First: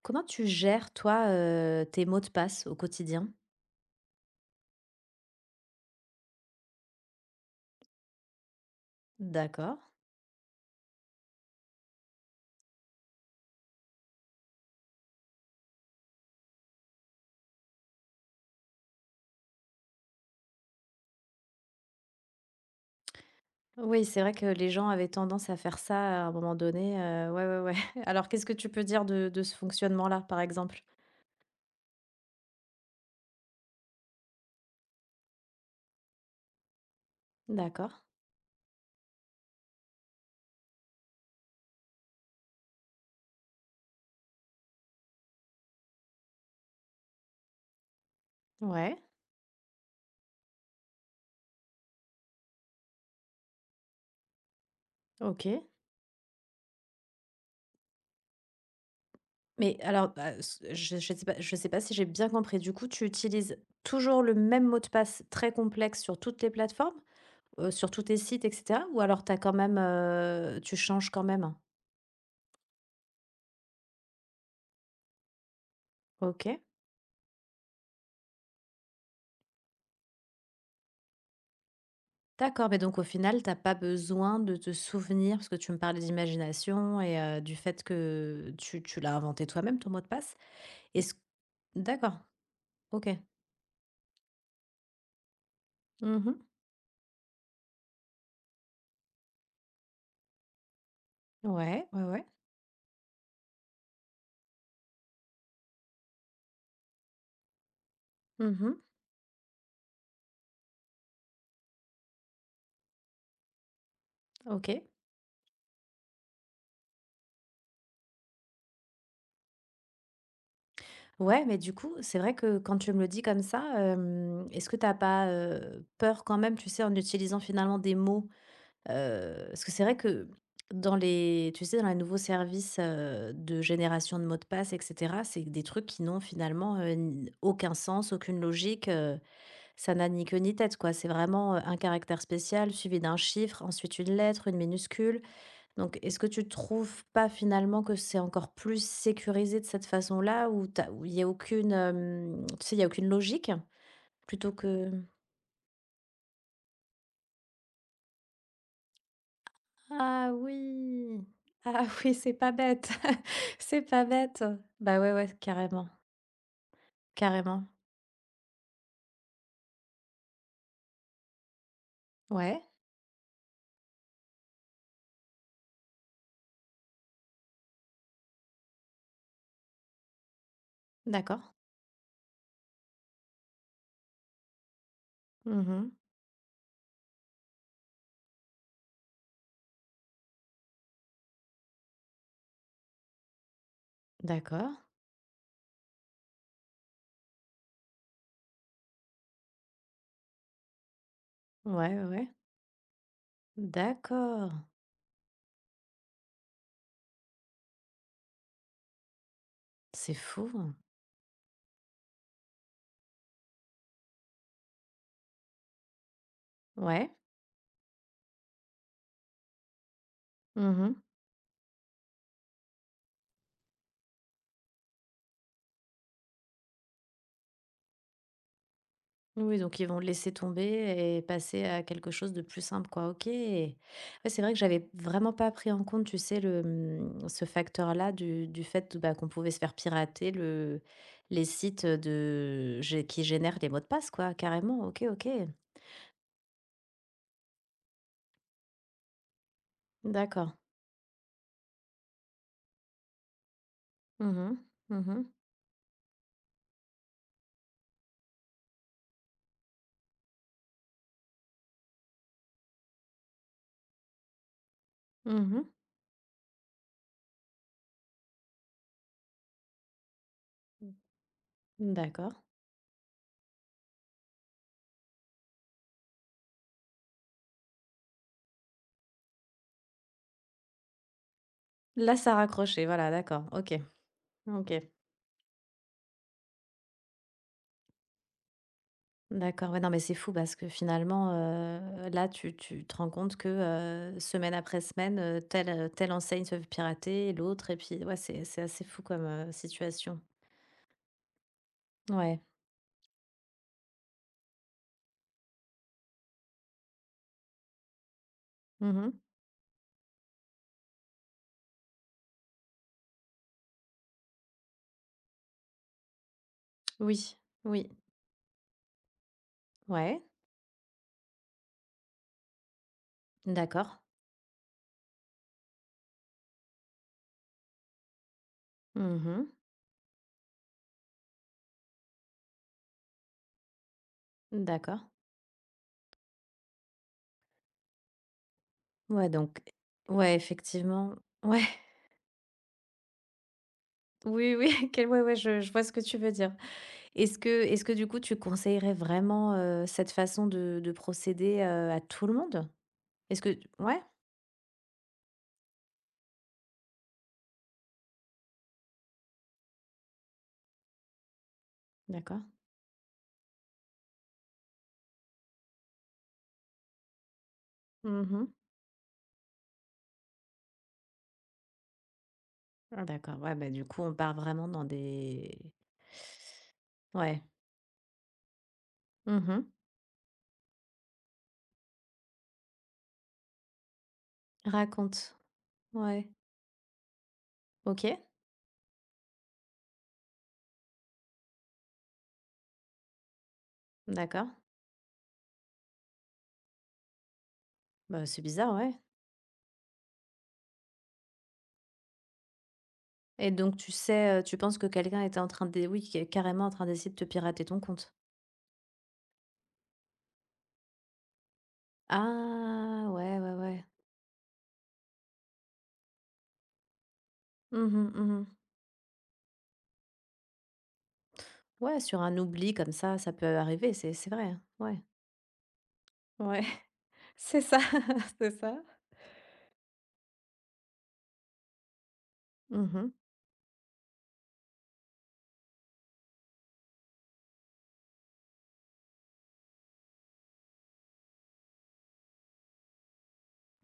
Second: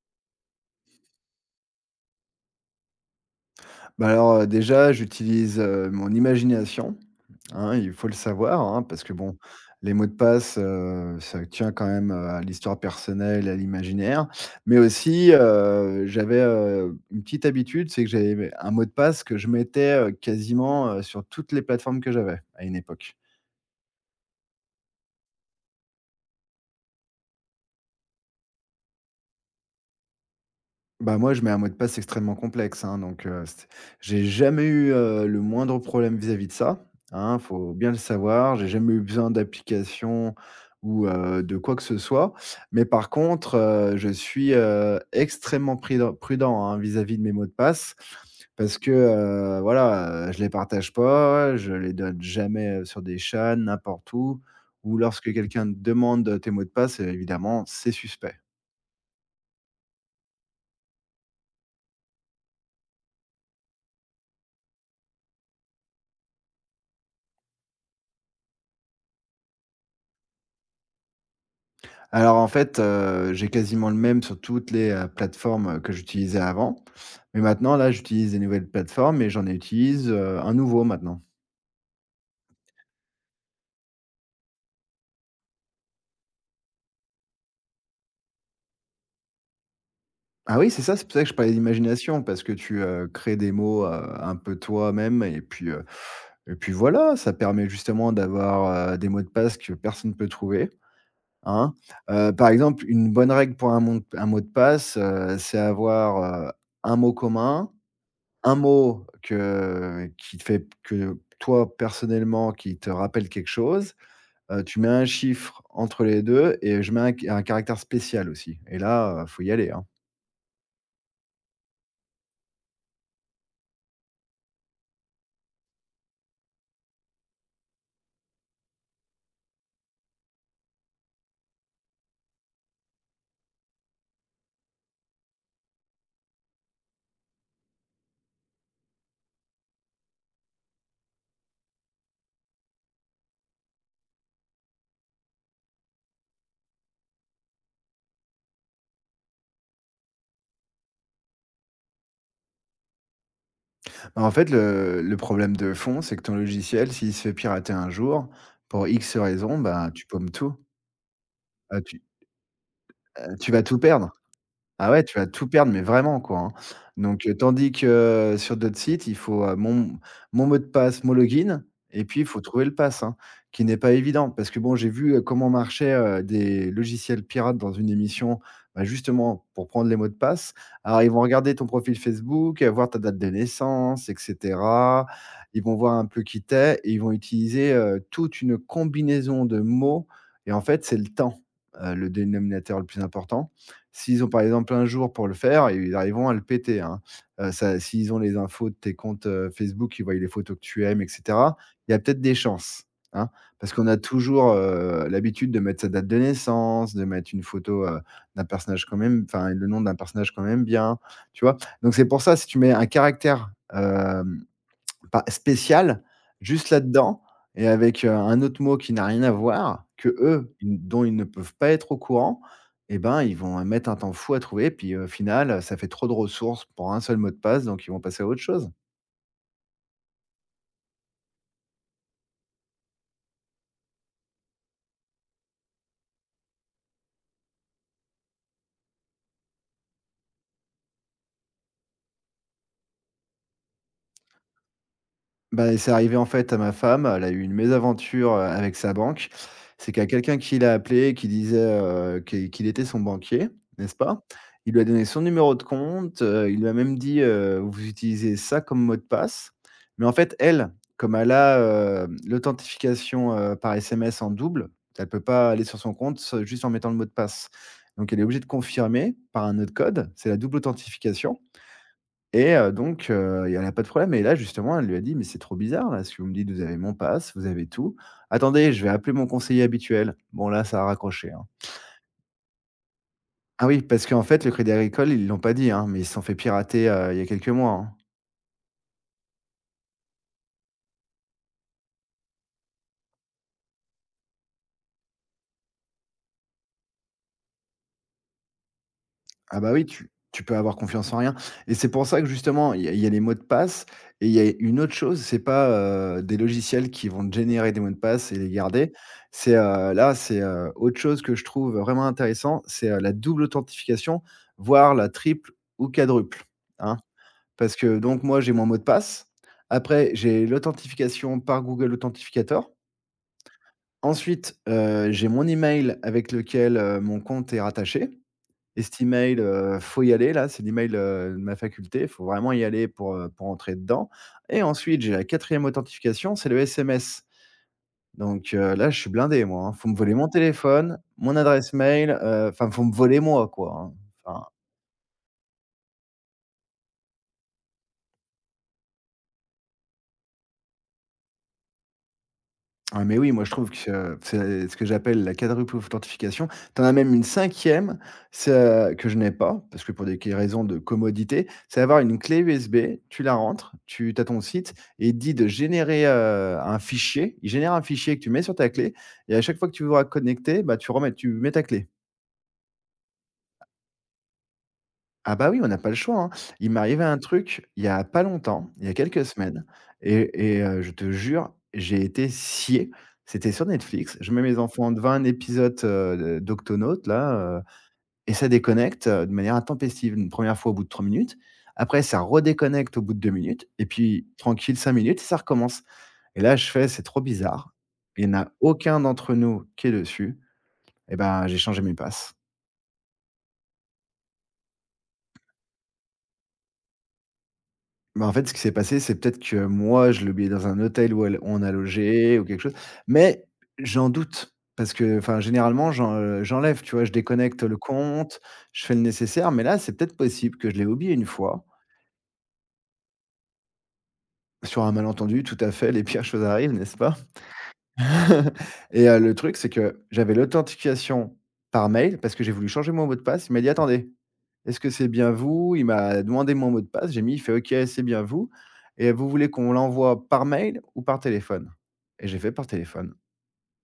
Comment tu gères, toi, tes mots de passe au quotidien? Bah, alors, déjà, j'utilise, mon imagination, hein, il faut le savoir, hein, parce que bon, D'accord. les mots de passe, ça tient quand même, à l'histoire personnelle, à l'imaginaire. Mais aussi, j'avais, une petite habitude, c'est que j'avais un mot de passe que je mettais, quasiment, sur toutes les plateformes que j'avais, à une époque. Oui, c'est vrai que les gens avaient tendance à faire ça à un moment donné, ouais, ouais, ouais. Alors qu'est-ce que tu peux dire de ce fonctionnement-là, par exemple? Bah, moi, je mets un mot de passe extrêmement complexe, hein, donc c'est j'ai jamais eu, le moindre problème vis-à-vis de ça, hein, faut bien D'accord. le savoir. J'ai jamais eu besoin d'application ou, de quoi que ce soit. Mais par contre, je suis, extrêmement priden prudent, hein, vis-à-vis de mes mots de passe parce que, Ouais, voilà, je les partage pas, je les donne jamais, sur des chats, n'importe où ou lorsque OK. quelqu'un te demande tes mots de passe, évidemment, c'est suspect. Mais alors, bah, s je ne sais pas je sais pas si j'ai bien compris. Du coup, tu utilises toujours le même mot de passe très complexe sur toutes les plateformes? Sur tous tes sites et cetera? Ou alors tu as quand même, tu changes quand même? Alors en fait, j'ai quasiment le même sur toutes les, plateformes, que j'utilisais OK. avant. Mais maintenant là, j'utilise des nouvelles plateformes et j'en utilise, un nouveau maintenant. D'accord, mais donc au final, t'as pas besoin de te souvenir, parce que tu me parlais d'imagination et du fait que tu l'as inventé toi-même ton mot de passe. Ah oui, c'est ça, c'est pour Est-ce ça que je parlais D'accord, d'imagination parce que tu, OK. Crées des mots, un peu toi-même et puis, heu Mmh. et puis voilà, ça permet justement d'avoir, des mots de passe que personne ne peut trouver, hein. Ouais, ouais, ouais. Par exemple, une bonne règle pour un mot de passe, c'est avoir, un mot commun, un Mmh. mot que qui te fait que toi, personnellement, qui te rappelle quelque chose, tu OK. mets un chiffre entre les 2 et je mets un caractère spécial aussi et là, faut y aller, hein. Ouais, mais du coup, c'est vrai que quand tu me le dis comme ça, est-ce que t'as pas, peur quand même, tu sais, en utilisant finalement des mots. Parce que c'est vrai que dans les tu sais, dans les nouveaux services, de génération de mots de passe et cetera, c'est des trucs qui n'ont finalement, n aucun sens, aucune logique, ça n'a ni queue ni tête, quoi. C'est vraiment, un caractère spécial suivi d'un chiffre, ensuite une lettre, une minuscule. Donc est-ce que tu trouves pas finalement que c'est encore plus sécurisé de cette façon-là où il y a aucune, hem, tu sais, il y a aucune logique Bah, en fait, plutôt que. le problème de fond, c'est que ton logiciel, s'il se fait pirater un jour, pour X raison, bah, tu Ah paumes tout. oui! Heu, Ah tu oui, c'est pas bête. Tu vas tout C'est pas perdre. bête. Ah Bah, ouais, ouais, tu vas ouais, tout perdre, mais carrément, vraiment quoi, hein. Donc, carrément. tandis que sur d'autres sites, il faut, mon mot de passe, mon login et puis il faut Ouais, trouver le pass, hein, qui n'est pas évident. Parce que bon, j'ai vu, comment marchaient, des logiciels pirates dans une émission, bah, justement pour prendre les mots de passe. Alors ils vont d'accord. regarder ton profil Facebook, voir ta date de naissance et cetera. Ils vont Mmh. voir un peu qui tu es et ils vont utiliser, toute une combinaison de mots et en fait, c'est le temps, le dénominateur le plus important. S'ils ont par exemple D'accord. un jour pour le faire, ils arriveront à le péter, hein. Ça s'ils ont les infos de tes comptes, Facebook, ils voient les photos que tu aimes et cetera, Ouais, il y a ouais, peut-être ouais. des chances, hein. Parce qu'on a D'accord. toujours, l'habitude de mettre sa date de naissance, de mettre une photo, d'un personnage quand même, enfin le nom d'un C'est personnage quand même fou. bien, tu vois? Donc c'est pour ça, si tu mets un caractère, hem pas spécial, juste Ouais. là-dedans et avec, un autre mot qui n'a rien à voir, qu'eux, Mmh. Ils ne peuvent pas être au courant et ben, ils vont, mettre un temps fou à trouver puis, au final, ça fait trop de ressources pour un seul mot de passe, donc ils vont passer à autre chose. Oui, donc ils vont laisser tomber et passer à quelque chose de plus simple, quoi. OK. Ouais, c'est vrai que j'avais vraiment pas pris en compte, tu sais, ce facteur-là du fait bah, qu'on pouvait se faire pirater les sites qui génèrent les mots de passe, quoi, carrément. OK, OK. Bah, c'est arrivé, en fait, à ma femme. Elle a eu une mésaventure, avec sa banque. C'est qu'il y a quelqu'un D'accord. qui l'a appelé, qui disait, qu'il était son banquier, n'est-ce pas? Mhm, Il lui a donné son mhm, numéro de compte, il lui a même dit: «Vous utilisez ça comme mot de passe». Mais en fait, elle, comme elle a, l'authentification, par SMS en double, elle peut pas mhm. aller sur son compte s juste en mettant le mot de passe. Donc elle est obligée de confirmer par un autre code, c'est la double authentification. D'accord. Et donc elle a pas de problème et là justement, elle lui a dit: «Mais c'est trop bizarre là, ce que vous me dites, vous avez mon pass, vous avez tout. Attendez, je vais appeler mon conseiller habituel». Bon là, ça a raccroché, hein. Là, ça a raccroché, voilà, d'accord. Ah OK. oui, parce qu'en fait, le OK. Crédit Agricole, ils l'ont pas dit, hein, mais ils se sont fait pirater, il y a quelques mois, hein. D'accord, ouais, non, mais c'est fou parce que finalement, là, tu te rends compte que, semaine après semaine, telle enseigne se fait pirater, l'autre et puis ouais, c'est assez fou comme, Ah bah oui, tu situation. tu peux avoir confiance en rien et c'est pour ça que Ouais. justement, il y a les mots de passe et il y a une autre chose, c'est pas, des logiciels qui vont te générer des mots de passe et les garder. Mmh. C'est, autre chose que je trouve vraiment intéressant, c'est, la double authentification, voire la triple ou quadruple, hein. Oui, Parce oui. que donc moi, j'ai mon mot de passe. Après, Ouais. j'ai l'authentification par Google Authentificator. D'accord. Ensuite, j'ai mon email avec lequel, mon compte est rattaché. Et cet email, Mmh. Faut y aller là, c'est l'email, de ma faculté, faut vraiment y aller pour, pour entrer dedans et ensuite, D'accord. j'ai la quatrième authentification, c'est le SMS. Donc là, je suis Ouais, blindé donc moi, hein. Faut me voler mon ouais, téléphone, effectivement. mon Ouais. adresse mail, enfin, faut me voler moi, quoi, hein. Enfin. Oui, oui, quel ouais, ouais, je vois ce que tu veux dire. Est-ce que du coup, tu conseillerais vraiment, cette façon de procéder, à tout le monde? Ah mais oui, Est-ce moi je que trouve que ouais? C'est ce que j'appelle la quadruple authentification. Tu en as même une cinquième c'est, que je n'ai pas, parce que pour des q raisons de commodité, c'est avoir une clé D'accord. USB, tu la rentres, tu as ton site et il te dit de générer, un fichier. Il génère un fichier que tu mets Mhm. sur ta clé et à chaque fois que tu voudras connecter, bah, tu mets ta clé. Ah, d'accord, ouais, bah, du coup, on part vraiment dans Ah bah des. oui, on n'a pas le choix, hein. Il m'est arrivé un Ouais. truc, il y a pas longtemps, il y a quelques semaines Mhm. et je te jure, j'ai été scié. C'était sur Netflix. Je mets mes enfants devant un Raconte. épisode, Ouais. d'Octonautes là, OK. et ça déconnecte, de manière intempestive. Une 1 fois au bout de 3 minutes, après ça redéconnecte au bout de 2 minutes et puis D'accord. tranquille 5 minutes et ça recommence et là je fais: «C'est trop bizarre». Bah, Il n'y en c'est a bizarre, ouais. aucun d'entre nous qui est dessus et ben, j'ai changé mes passes. Et donc tu sais, tu penses que quelqu'un était oui, qui est carrément en train d'essayer de te pirater ton compte? Bah, en fait, ce qui s'est passé, c'est peut-être que moi, je l'ai oublié dans un hôtel où on a logé ou quelque chose, Ah! Ouais, mais ouais, ouais. j'en doute parce que, enfin, généralement, j'enlève, tu vois? Je déconnecte le Mhm. compte, Mhm. je fais le nécessaire, mais là, c'est peut-être possible que je l'ai oublié une fois. Ouais, sur un oubli comme ça peut arriver, c'est vrai, hein. Sur un Ouais. malentendu, tout à fait, les pires choses Ouais. arrivent, n'est-ce pas? C'est ça, c'est ça. Et le truc, c'est que j'avais l'authentification par mail parce que j'ai voulu changer mon Mhm. mot de passe. Il m'a dit: «Attendez». «Est-ce que c'est bien vous?» il m'a demandé mon mot de passe, j'ai mis, il fait: «OK, c'est bien vous et vous voulez qu'on l'envoie par mail ou par téléphone?» et j'ai fait: «Par téléphone».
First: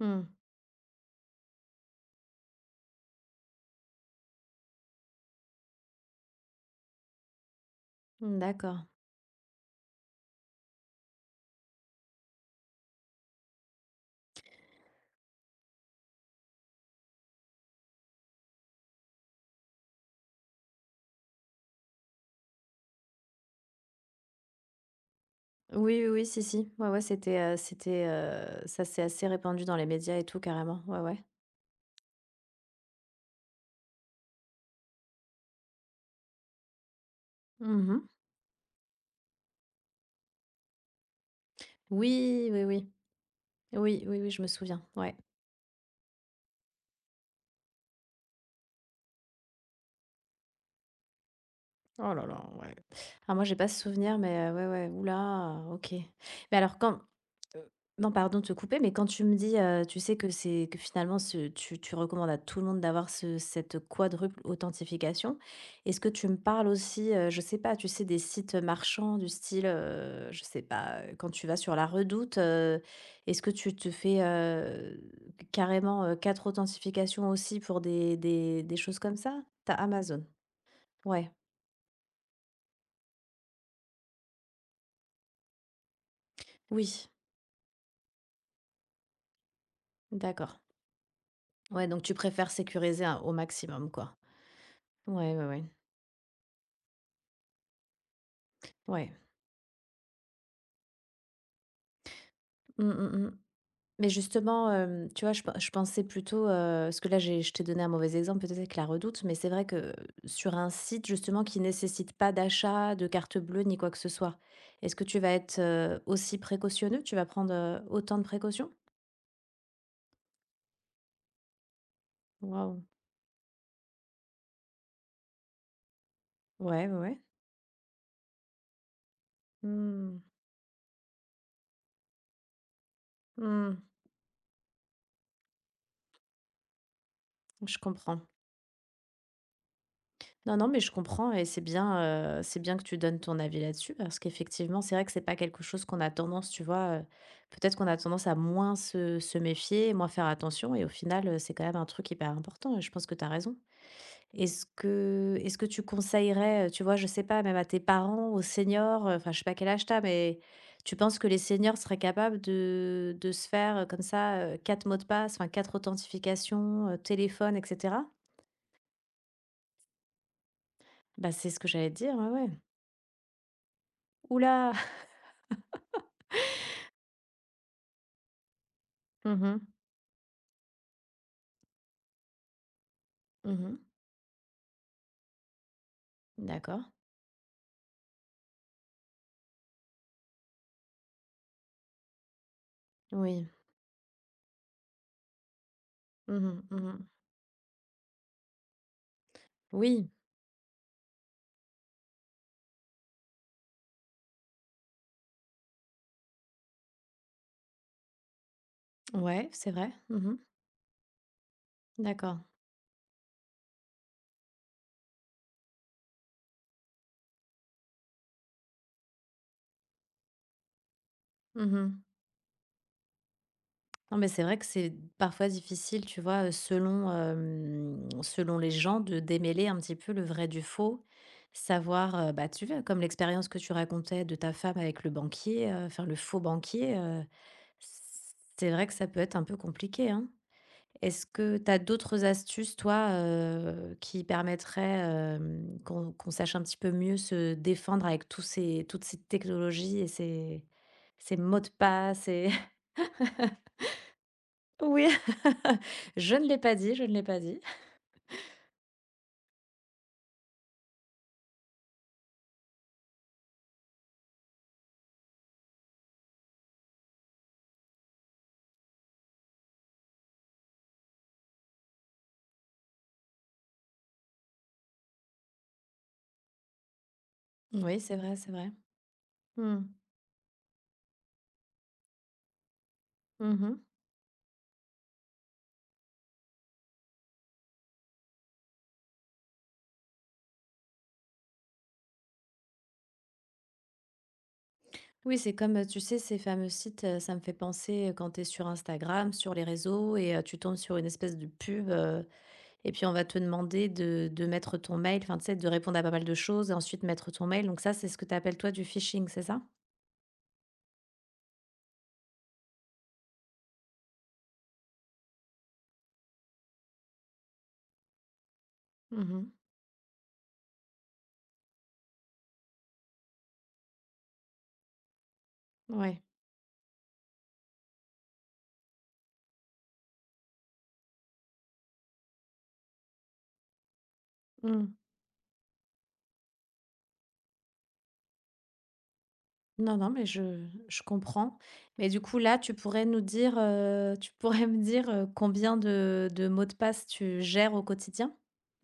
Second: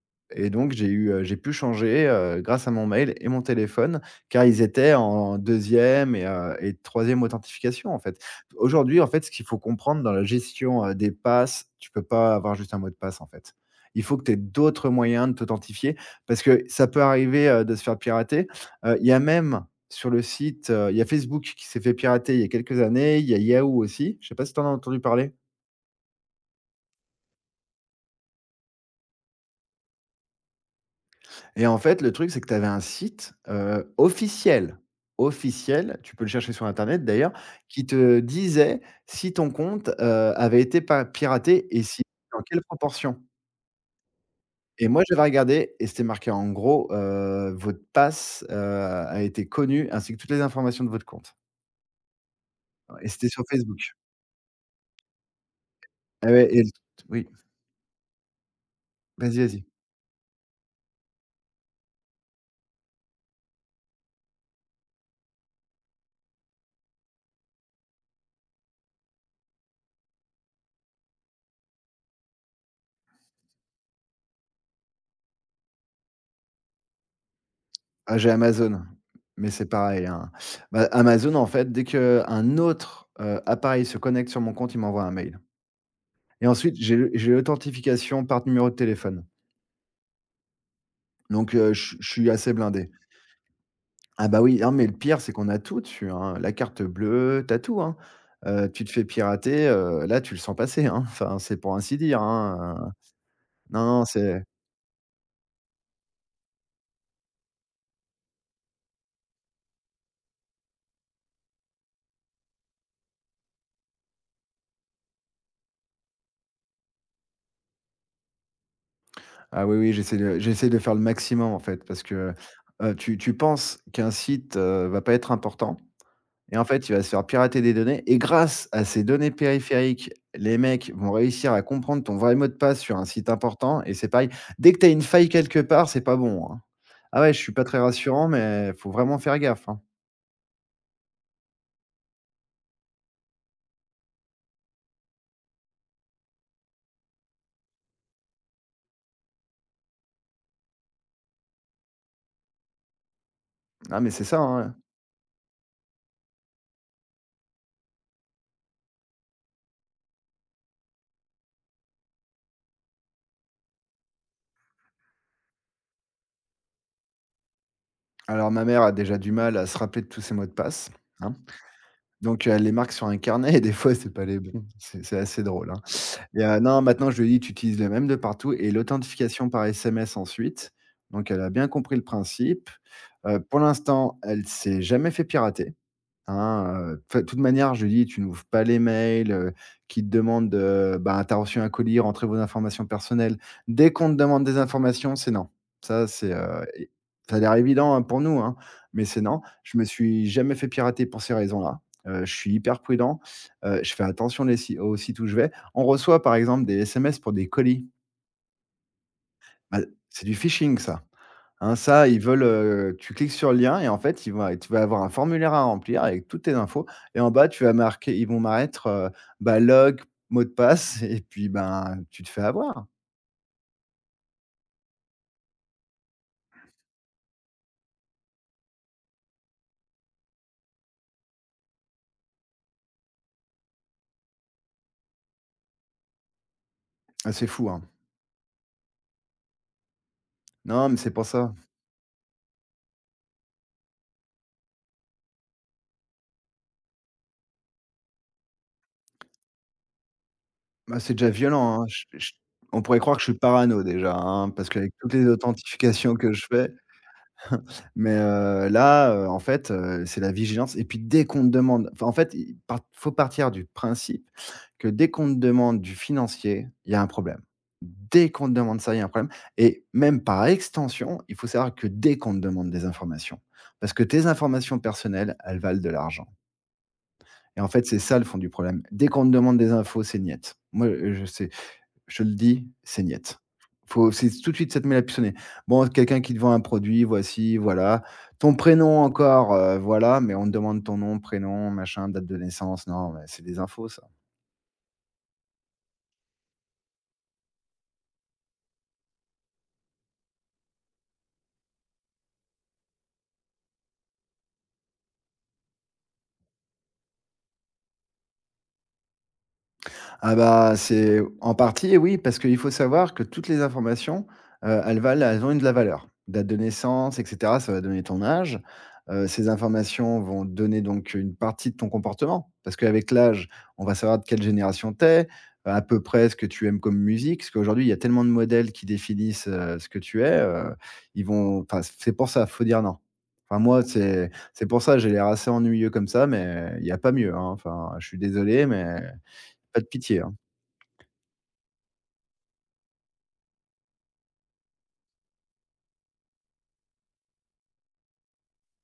Mh. Et donc j'ai pu changer, grâce à mon mail et mon téléphone, car ils étaient en deuxième et 3e authentification, en fait. Mmh. D'accord. Aujourd'hui, en fait, ce qu'il faut comprendre dans la gestion, des passes, tu peux pas avoir juste un mot de passe, en fait. Il faut que tu aies d'autres moyens de t'authentifier parce que ça peut arriver, de se faire pirater. Il y a même sur le site, il y a Facebook qui s'est fait pirater il y a quelques années, il y a Yahoo aussi. Je sais pas si tu en as entendu parler? Oui, oui, oui, si, si. Ouais, ouais, ça s'est assez répandu dans les médias et tout carrément. Ouais, ouais. Et en fait, le truc, c'est que tu avais un site, officiel, officiel, tu peux le chercher sur internet d'ailleurs, qui Mmh. te disait si ton compte, avait été pa piraté et si dans Oui, quelle oui, oui. proportion. Oui, oui, oui, je me souviens, Et moi, ouais. j'avais regardé et c'était marqué en gros: «Votre passe, a été connue ainsi que toutes les informations de votre compte» Oh là là, ouais. et c'était Ah sur moi j'ai pas ce Facebook. souvenir mais, ouais, ouais. Oula. OK. Et ouais Mais et le alors quand oui, Non, pardon de te couper, mais quand tu me vas-y, dis, vas-y. Tu sais que c'est que finalement ce tu recommandes à tout le monde d'avoir ce cette quadruple authentification. Est-ce que tu me parles aussi, je sais pas, tu sais, des sites marchands du style, je sais pas, quand tu vas sur La Redoute, est-ce que tu te fais, carrément, 4 authentifications aussi pour des Ah, j'ai des des Amazon, choses comme ça? mais c'est T'as pareil, Amazon? hein. Bah, Ouais, Amazon, en fait, dès qu'un autre, appareil se connecte sur mon compte, il m'envoie un mail. Et ensuite, oui, j'ai l'authentification par numéro de téléphone. d'accord. Donc, Ouais, je donc je tu suis préfères assez blindé. sécuriser un au maximum, quoi. Ah bah oui, non, mais le pire, c'est Ouais, ouais, qu'on a ouais. tout dessus, hein. La carte bleue, t'as tout, hein. Tu te fais Ouais. pirater, là, tu le sens passer, hein. Enfin, c'est pour ainsi dire, hein, Mmh. heu. Mh. Mh. Non, non, Mais c'est justement, tu vois, je pensais plutôt, parce que là, j'ai je t'ai donné un mauvais exemple peut-être avec la Redoute, mais c'est vrai que sur un site justement qui nécessite pas d'achat, de carte bleue ni quoi que ce soit. Est-ce que tu vas être, aussi précautionneux? Tu vas prendre, autant de précautions? ah oui, oui, j'essaie de faire le maximum, en fait, parce que, Waouh! Tu tu penses qu'un site, va pas être important. Et en Ouais, fait, il ouais, va se ouais. faire pirater des données et grâce à ces données périphériques, Mmh. les mecs vont réussir à comprendre ton vrai mot de passe sur un site Mmh. important et c'est pareil. Dès que tu as une faille quelque part, c'est pas bon, hein. Ah ouais, je suis pas Je très comprends. rassurant, mais faut vraiment faire gaffe, hein. Non, non, mais je comprends et c'est bien que tu donnes ton avis là-dessus parce qu'effectivement, c'est vrai que c'est pas quelque chose qu'on a tendance, tu vois, peut-être qu'on a tendance à moins se méfier, moins faire attention et au final, c'est quand même un truc hyper important et je pense que tu as raison. Ah mais c'est ça, Est-ce hein. que est-ce que tu conseillerais, tu vois, je sais pas, même à tes parents, aux seniors, enfin, je sais pas quel âge tu as, mais tu penses que les seniors seraient capables de se faire, comme ça, 4 mots de passe, enfin 4 authentifications, téléphone et cetera? Alors ma mère a déjà du mal à se rappeler de tous ses mots de passe, Bah, hein, c'est ce que j'allais te dire, ouais, donc ouais. elle les marque sur un carnet et des fois, c'est pas les bons. Ouh. C'est assez drôle, hein. Et non, maintenant, je lui ai dit: «Tu utilises le même de partout et Mhm, l'authentification par mhm. SMS ensuite». Donc elle a bien compris le principe. Pour l'instant, elle s'est jamais fait pirater. Hein, D'accord. Enfin, de toute manière, je lui dis: «Tu n'ouvres pas les mails, qui te demandent, bah, tu as reçu un colis, rentrez vos informations personnelles». Oui. Dès qu'on te demande des informations, c'est non. Ça, c'est, Mhm, et mhm. ça a l'air évident, hein, pour nous, hein, mais c'est non. Je me Oui, suis jamais fait pirater pour ces raisons-là. Je suis hyper prudent. Je fais attention les si aux sites où je vais. On reçoit, par exemple, des SMS pour des colis. ouais, c'est Bah, vrai. c'est du Mhm. phishing, ça. Hein, ça, ils D'accord. veulent, tu cliques sur le lien et en fait, ils vont tu vas avoir un formulaire à remplir avec toutes tes infos et en bas, tu vas marquer ils vont mettre, bah, log, mot de passe et puis, Mhm. ben, tu te fais avoir. Non, mais c'est vrai que c'est parfois difficile, tu vois, selon les gens de démêler un petit peu le vrai du faux. Savoir, bah, tu vois, comme l'expérience que tu racontais de ta femme avec le banquier, enfin le faux banquier, Ah, c'est fou, hein. c'est vrai que ça peut être un peu compliqué, hein? Non, mais c'est Est-ce pour ça. que tu as d'autres astuces, toi, qui permettraient, qu'on sache un petit peu mieux se défendre avec tous ces toutes ces technologies et ces Bah, c'est déjà ces mots de violent, hein. Je passe je et. on pourrait croire que je suis parano déjà, hein, parce qu'avec Oui, toutes les authentifications que je ne je l'ai fais. pas dit, je ne l'ai pas dit. Mais là, en fait, c'est la vigilance et puis dès qu'on te demande enfin, en fait, il part faut partir du principe que dès qu'on te demande du financier, il y a un problème. Dès qu'on te demande ça, il y a un problème et même par extension, il faut savoir que dès qu'on te demande des informations, parce que tes informations personnelles, elles valent de l'argent et en fait, c'est Oui, c'est ça le vrai, fond du c'est vrai. problème. Dès qu'on te demande des Mmh. infos, c'est niet. Moi, je sais je te le dis, c'est niet. Mmh. Faut, c'est tout de suite, ça te met la puce au nez. Bon, quelqu'un qui te vend un produit, voici, voilà. Ton prénom encore, voilà, mais on te demande ton nom, prénom, machin, date de naissance. Non, mais c'est des infos, ça. Oui, c'est comme, tu sais, ces fameux sites, ça me fait penser, quand tu es sur Instagram, sur les réseaux et tu tombes sur une espèce de pub. Et puis on va te demander de mettre ton mail, enfin, tu sais, de répondre à pas mal de choses et ensuite mettre ton mail. Donc ça, c'est ce que tu appelles toi du phishing, c'est ça? Ah bah, c'est en partie, oui, parce qu'il faut savoir que toutes les informations, elles valent elles ont une de la valeur. Date de naissance et cetera, ça va donner ton âge. Mmh. Ces informations vont donner donc une partie de ton comportement, parce qu'avec l'âge, on va savoir de quelle génération t'es à peu Ouais. près ce que tu aimes comme musique, parce qu'aujourd'hui, il y a tellement de modèles qui définissent, ce que tu es, ils vont enfin, c'est pour ça, faut dire non. Enfin moi, c'est pour Mmh. ça, j'ai l'air assez ennuyeux comme ça, mais il y a pas mieux, hein. Enfin, je suis désolé, mais pas de Non, non, pitié, mais hein. je comprends. Mais du coup, là, tu pourrais nous dire, tu pourrais me dire, combien de mots de passe tu gères au quotidien?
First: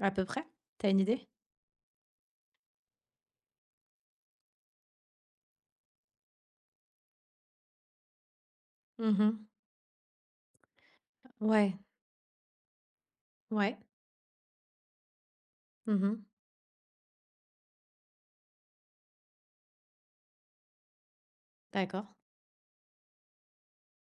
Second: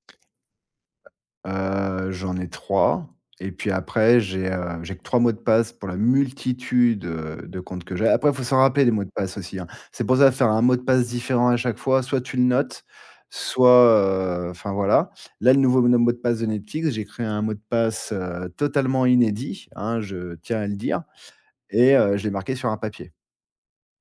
À peu près? T'as une idée? J'en ai 3 et puis après j'ai que 3 mots de passe pour la multitude, de comptes que j'ai. Après, il faut s'en rappeler des mots de Mmh. Mh. passe aussi, hein. C'est pour ça, faire un mot de passe différent à Ouais, chaque fois, soit tu le notes, soit, ouais. Enfin voilà. Là, le nouveau mot de Mmh. passe de Netflix, j'ai créé un mot de passe, totalement inédit, hein, je tiens à le dire et D'accord. Je l'ai marqué sur un papier.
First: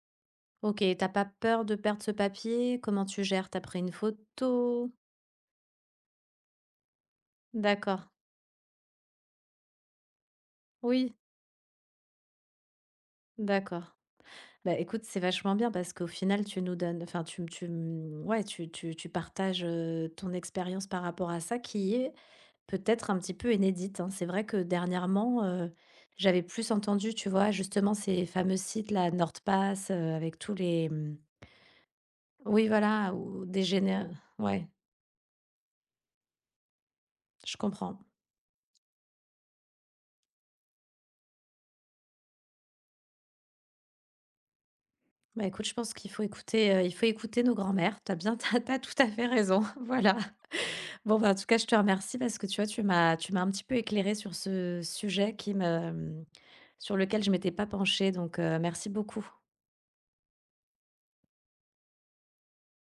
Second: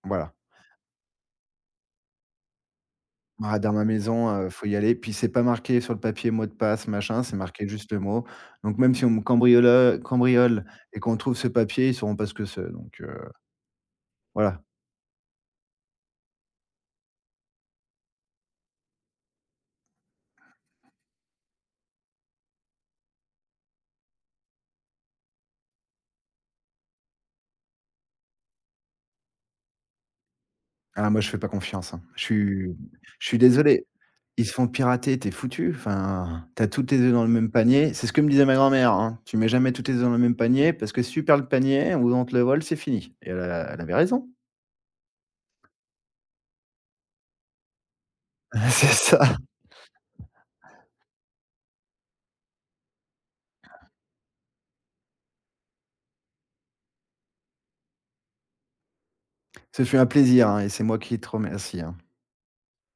Voilà. OK. T'as pas peur de perdre ce papier? Comment tu gères? T'as Ah, dans pris ma une maison, faut y photo? aller. Puis c'est pas marqué sur le papier mot de passe, machin, c'est marqué juste le D'accord. mot. Donc même si on me cambriole et Oui, qu'on trouve ce papier, ils sauront pas ce que c'est, donc d'accord. voilà. Bah, écoute, c'est vachement bien parce qu'au final, tu nous donnes, enfin, tu, me- ouais, tu partages ton expérience par rapport à ça qui est peut-être un petit peu inédite. Hein. C'est vrai que dernièrement, j'avais plus entendu, tu vois, justement ces fameux sites, la NordPass, avec tous les... Ah hum, moi je fais pas confiance, hein. Je Oui, suis voilà, je suis ou des désolé. géné. Ils se Ouais, font pirater, t'es foutu. Enfin, t'as as tous tes œufs dans le même je panier. comprends. C'est ce que me disait ma grand-mère, hein: «Tu mets jamais tous tes œufs dans le même panier parce que si tu perds le panier ou on te le vole, c'est fini» et elle avait raison. Bah, écoute, je pense qu'il faut écouter nos grands-mères. T'as bien, t'as, t'as tout C'est à fait ça. raison. Voilà. Bon, bah, en tout cas, je te remercie parce que tu vois, tu m'as un petit peu éclairé sur ce sujet sur lequel je m'étais pas penchée. Donc, merci beaucoup. Ce fut un plaisir, hein et c'est moi qui te remercie, hein.